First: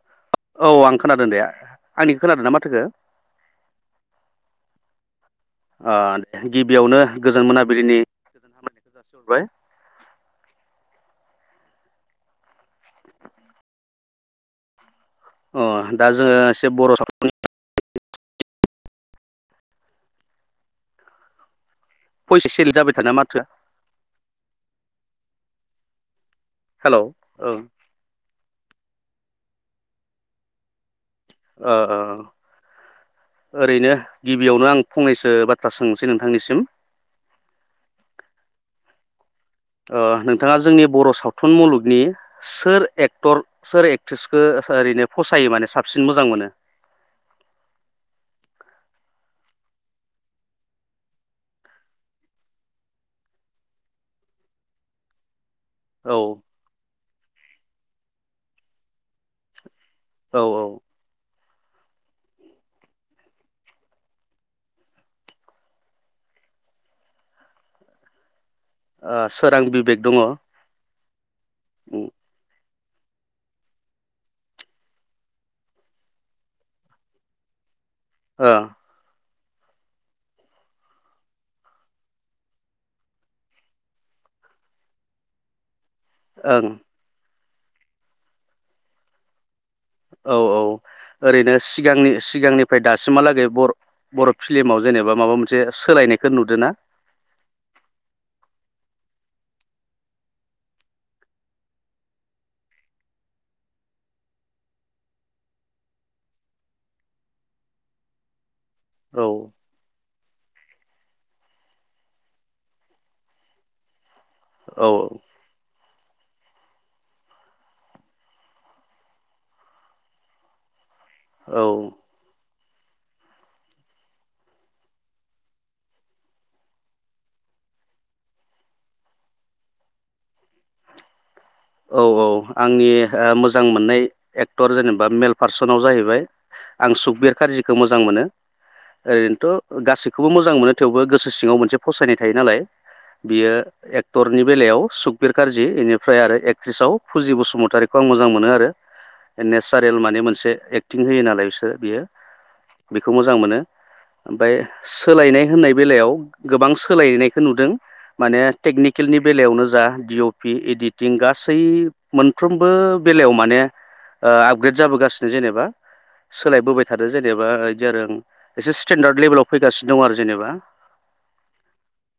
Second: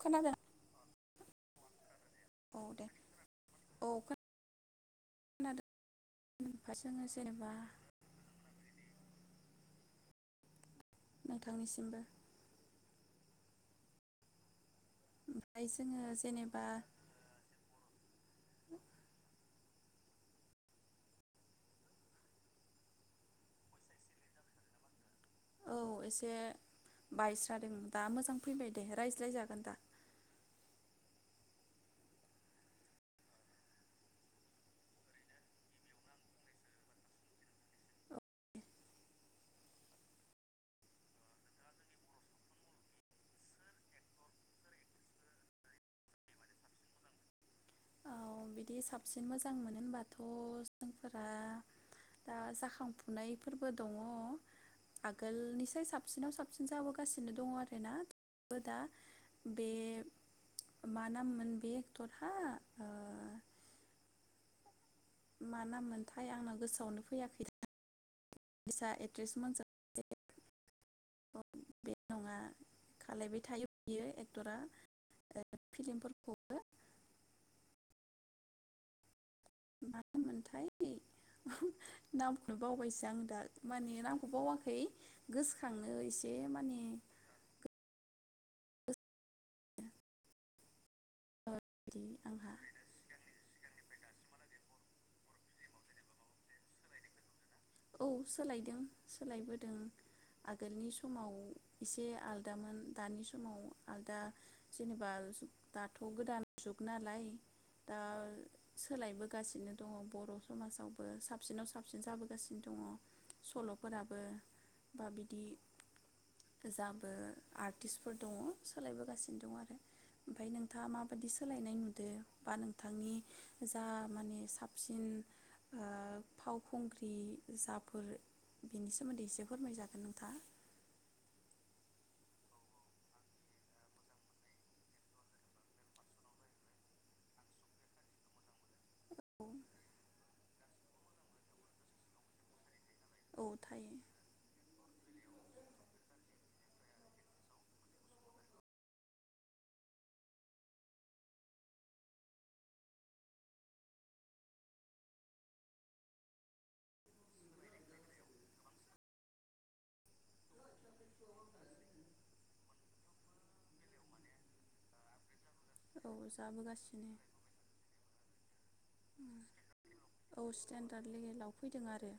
खोनादों औ आं खोनादों दे आंनिखौ खोनादों ना औ माथोखो? दे औ खोनादों ओ ओमफ्राय गिबियावनो जोङो गोजोन जेनेबा मोनाबिलिनि गोजोनहामलायनायखो जासिहरबाय नोंथांनिसिमबो अ ओमफ्राय दा जोङो जेनेबा एसे बर' सावथुननि [unintelligible] सेल जाबाय थादो माथोआ औ एसे हेलौ औ बायस्राादों दा मोजां फैबाय दे रायज्लाय जागोन दा ओ ओ ओ ओरैनो गिबियावनो आं फंनैसो बाथ्रा सोंसै नोंथांनिसिम ओ नोंथाङा जोंनि बर' सावथुन मुलुगनि सोर एक्टर सोर एक्ट्रिसखौ ओरैनो फसायो माने साबसिन मोजां मोनो? औ बिदि साबसिन मोजां मोनो होनबाथ' जोंफोरा दा जाखांफुनायफोरबो दङ आगोलनि औ साबसिनाव साबसिन जाबो सिनो दं आरोना बो दा बे औ ओ मा नाम मोन? बे एकटरहा मा नाम मोनथाय आंनाव गोसोआवनो फैयाखै। बिसा ओ एक्ट्रिस सोरां मोनजों बिबेक दङ। बे ओम। नङा खालायबाय थायो बियो एक्टरा फिल्मफोरखौबो। ओ। मा नाममोनथाय नामखौनो बावबायसो आं दा माने नामखौ बावाखै गोसो खांनो एसे ओं माने [inaudible] औ औ। ओरैनो बिदि सिगांनि आंहा सिगांनिफ्राय दासिमहालागै बर' बर' फिलिमाव जेनेबा माबा मोनसे सोलायनायखौ नुदो ना? औ सोलायदों सोलायबोदों आगोलनि समाव एसे आलदामोन दानि समाव आलदा जेनेबा दाथ' गोदान जुग नालाय दा औ सोलायबोगासिनो दङ बर' समाजावबो साबसिनाव साबसिन जाबो गासिनो दङ सल'फोराबो औ बा बिदि जाबो आर्टिस्टफोर दङ सोलायबोगासिनो दं आरो ओमफ्राय नोंथाङा मा बायदि औ सोलायनाय नुदो बा नों थांनि जा माने साबसिन फावखुंग्रि ग्रि जाफोर बेनि सोमोन्दै एसे फोरमायजागोन नोंथाङा। औ औ आंनि ओ मोजां मोननाय एक्टर जेनेबा मेल पार्सनाव जाहैबाय आं सुकबिर कार्जिखौ मोजां मोनो। ओरैनोथ' गासिखौ बो मोजां मोनो थेवबो गोसो सिङाव मोनसे फसायनाय थायो नालाय। औ बियो थायो एक्टरनि बेलायाव सुकबिर कार्जि इनिफ्राय आरो एक क्ट्रिसाव फुजि बसुमतारिखौ आं मोजां मोनो आरो नेचारेल माने मोनसे एक्टिं होयो नालाय बिसोर बियो बेखौ मोजां मोनो ओमफ्राय सोलायनाय होननाय बेलायाव गोबां सोलायनायखौ नुदों माने टेकनिकेलनि बेलायावनो जा डिअपि इडिटिं गासिबो गासै मोनफ्रोमबो बेलायाव माने ओ आपग्रेद जाबोगासिनो जेनेबा औ सोलायबोबाय थादों जाबोगासिनो जेनेबा इदि आरो। एसे स्टेन्डार्ड लेभेलाव फैगासिनो दं आरो जेनेबा। औ स्टेन्डार्ड लेभेलाव फैदों आरो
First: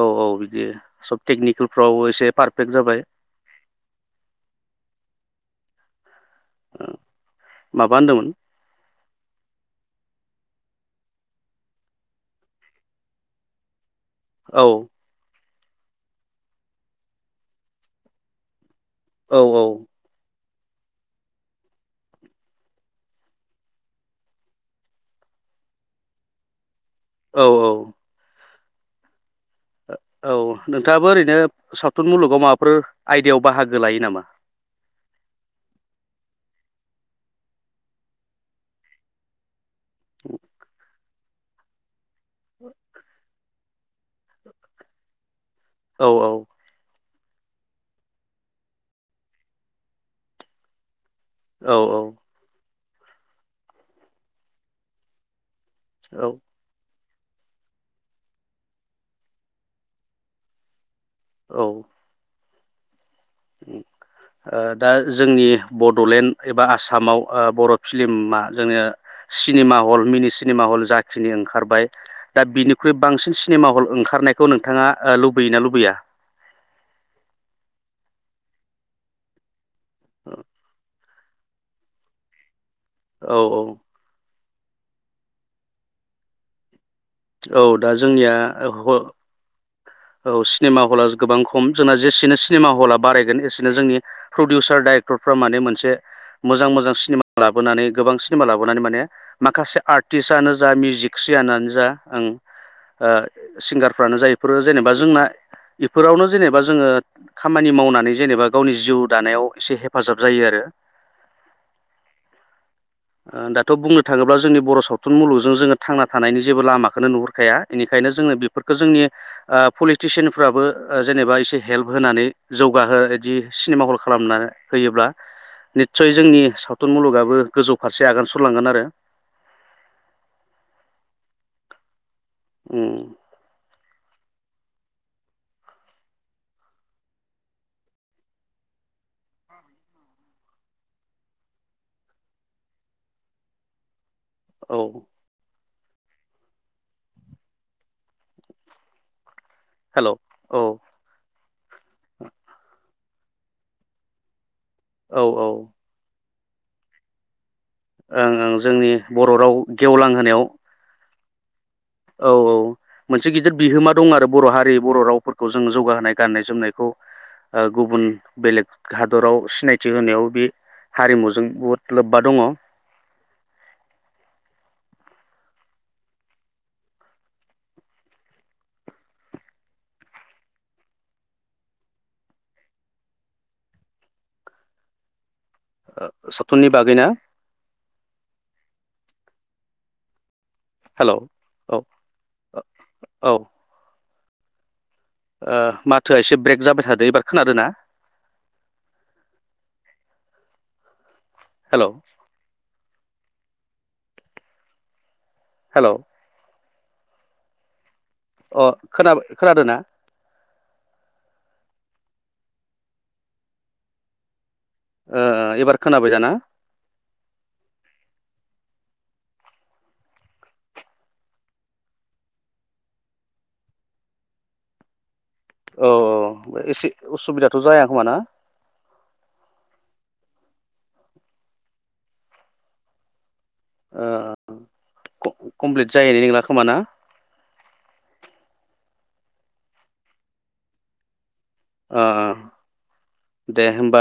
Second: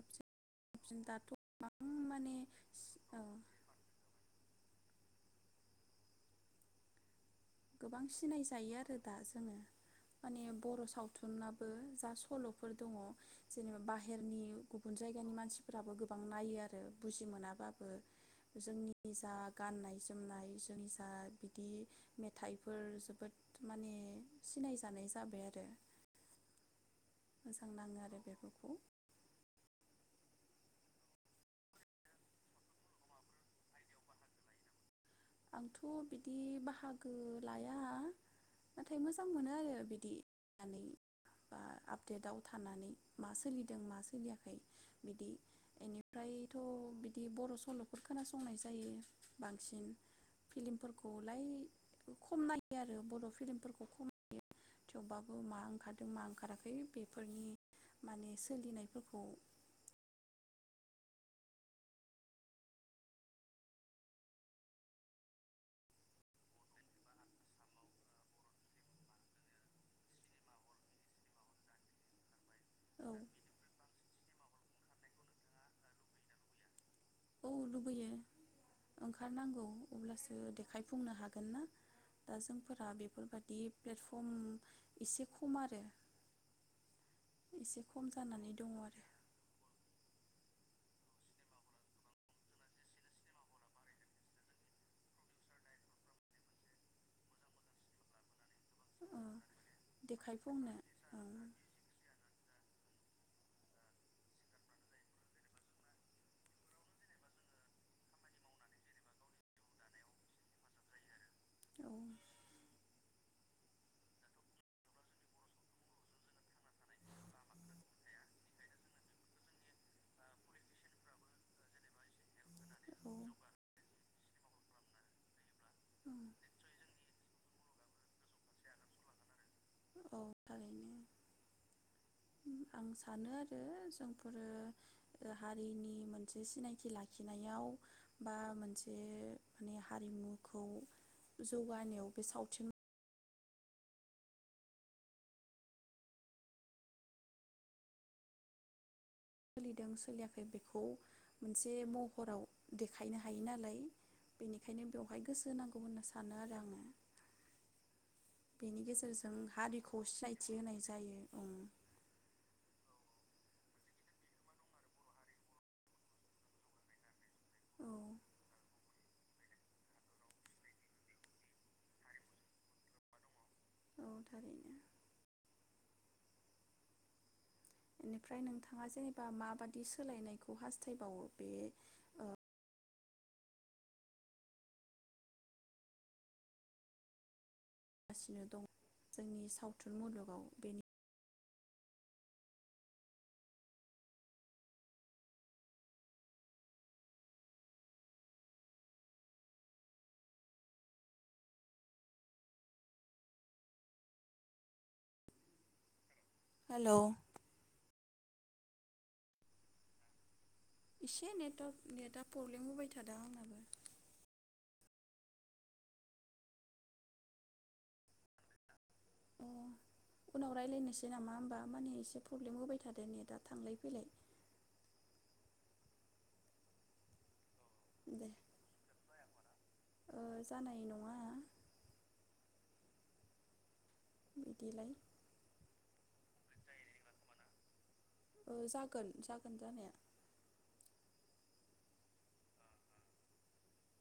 औ औ बिदि साबसिन सब दाथ' गोबां टेकनिकेलफ्राव एसे माने पारफेक्ट जाबाय। औ [unintelligible] माबा गोबां होनदोंमोन सिनाय जायो आरो। दा जोङो माने बर' सावथुनाबो जा सल'फोर दङ जेनेबा बाहे रनि औ गुबुन जायगानि मानसि फोराबो गोबां नायो आरो बुजि मोनाबाबो जोंनि। निजा औ गाननाय जोमनाय। जोंनि जा बिदि मेथाइफोर जोबोद माने सिनायजानाय जाबाय आरो। औ मोजां औ नाङो आरो बेफोर। औ नोंथाङाबो ओरैनो सावथुन मुलुगाव माबाफोर आयदायाव बाहागो लायो नामा? आंथ' बिदि बाहागो लाया नाथाय मोजां मोनो आरो। बिदि [unintelligible] डेटआव थानानै मा सोलिदों मा सोलियाखै बिदि औ बेनिफ्रायथ' बिदि बिदि बर' सल'फोर खोनासंनाय जायो बांसिन। फिलम गलाय औ खमनाय आरो बर' फिल्मफोरखौ खमायो थेवबाबो मा ओंखारदों मा औ ओंखाराखै। बेफोरनि माने सोलिनायफोरखौ औ। दा जोंनि बड'लेण्ड एबा आसामाव बर' फिलिमा जोंनो सिनेमा हल मिनि सिनेमा हल जाखिनि ओंखारबाय दा बिनिख्रुइ औ बांसिन सिनेमा हल ओंखारनायखौ नोंथाङा लुबैय ना लुबैया? औ लुबैयो ओंखारनांगौ। अब्लासो देखायफुंनो हागोन। द। फोर औ बेफोरबादि प्लेटफर्म। एसे खम आरो औ एसे दा खम जोंनिया। जानानै दङ आरो औ सिनेमा हला गोबां खम जोंना जेसेनो सिनेमा हला बारायगोन। एसेनो जोंनि प्रडिउसार डाइरेक्टरफ्रा माने मोनसे मोजां मोजां सिनेमा लाबोनानै गोबां सिनेमा लाबो नानै माने, औ माखासे आर्टिस्टनो जा देखायफुंनो औ मिउजिकसियानानो जा ओ। सिंगारफ्रानो जायफोर जेनेबा जोंना बेफोरावनो जेनेबा जोङो खामानि मावनानै जेनेबा गावनि जिउ दानायाव एसे हेफाजाब जायो आरो। औ दाथ' बुंनो थाङोब्ला जोंनि बर' सावथुन मुलुगजों जोङो थांना थानायनि जेबो लामाखौनो नुहुरखाया, बेनिखायनो जोङो बेफोरखौ जोंनि पलिटिसियानफ्राबो जेनेबा एसे हेल्प होनानै जौगाहो औ बिदि सिनेमा हल खालामना होयोब्ला निस्सय औ जोंनि सावथुन मुलुगाबो गोजौ। फारसे आगान सुरलांगोन आरो। औ थारैनो। आं सानो आरो जों बेफोरो हारिनि मोनसे सिनायथि लाखिनायाव बा मोनसे माने हारिमुखौ जौगानायाव बे सावथुन औ सोलिदों हेल' औ सोलियाखै औ बेखौ मोनसे महराव दे खायनो हायो नालाय। बेनिखायनो औ बेवहाय गोसो होनांगौ होनना सानो आरो आङो। ओं ओं बेनि जोंनि बर' गेजेरजों राव हारिखौ गेवलां होनायाव। सिनायथि होनाय जायो औ औ औ मोनसे गिदिर बिहोमा दं आरो बर' हारि बर' रावफोरखौ जो जौगाहोनाय गाननाय जोमनायखौ ओ औ गुबुन बेलेग हादराव सिनायथि होनायाव बे हारिमुजों बुहुद लोब्बा दङ। औ थारैनो। बेनिफ्राय नोंथाङा जेनेबा माबादि सोलायनायखौ हास्थायबावो बे ओ ओ सावथुननि बागै ना? गासिनो दं जोंनि सावथुन मुलुगाव। बेनि हेल औ औ ओ माथोआ एसे ब्रेक जाबाय थादो एबार खोनादो ना? हेल हेल हेल अ खोना खोनादो ना? इसे नेटवारक नेटआ प्रब्लेम होबाय थादों आंनाबो। ओ ओ एबार खोनाबाय दाना? अ उनाव रायलायनोसै नामा होमबा माने एसे प्रब्लेम होबाय थादों नेटआ थांलाय फैलाय। औ औ एसे असुबिदा। थ जाया खोमा ना? दे ओ जानाय नङा? ओ बिदिलाय कम कमप्लिट जाहैनाय नंला खोमा ना? ओ जागोन जागोन जानाया। ओ ओ दे होमबा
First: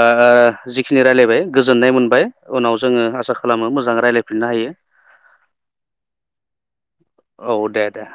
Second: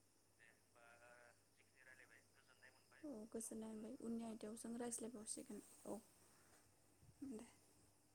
जिखिनि रायलायबाय गोजोननाय मोनबाय। उनाव जोङो औ आसा खालामो गोजोननाय मोनबाय मोजाङै उननि रायलायफिननो आयदायाव हायो जों रायज्लायबावसिगोन औ औ दे दे।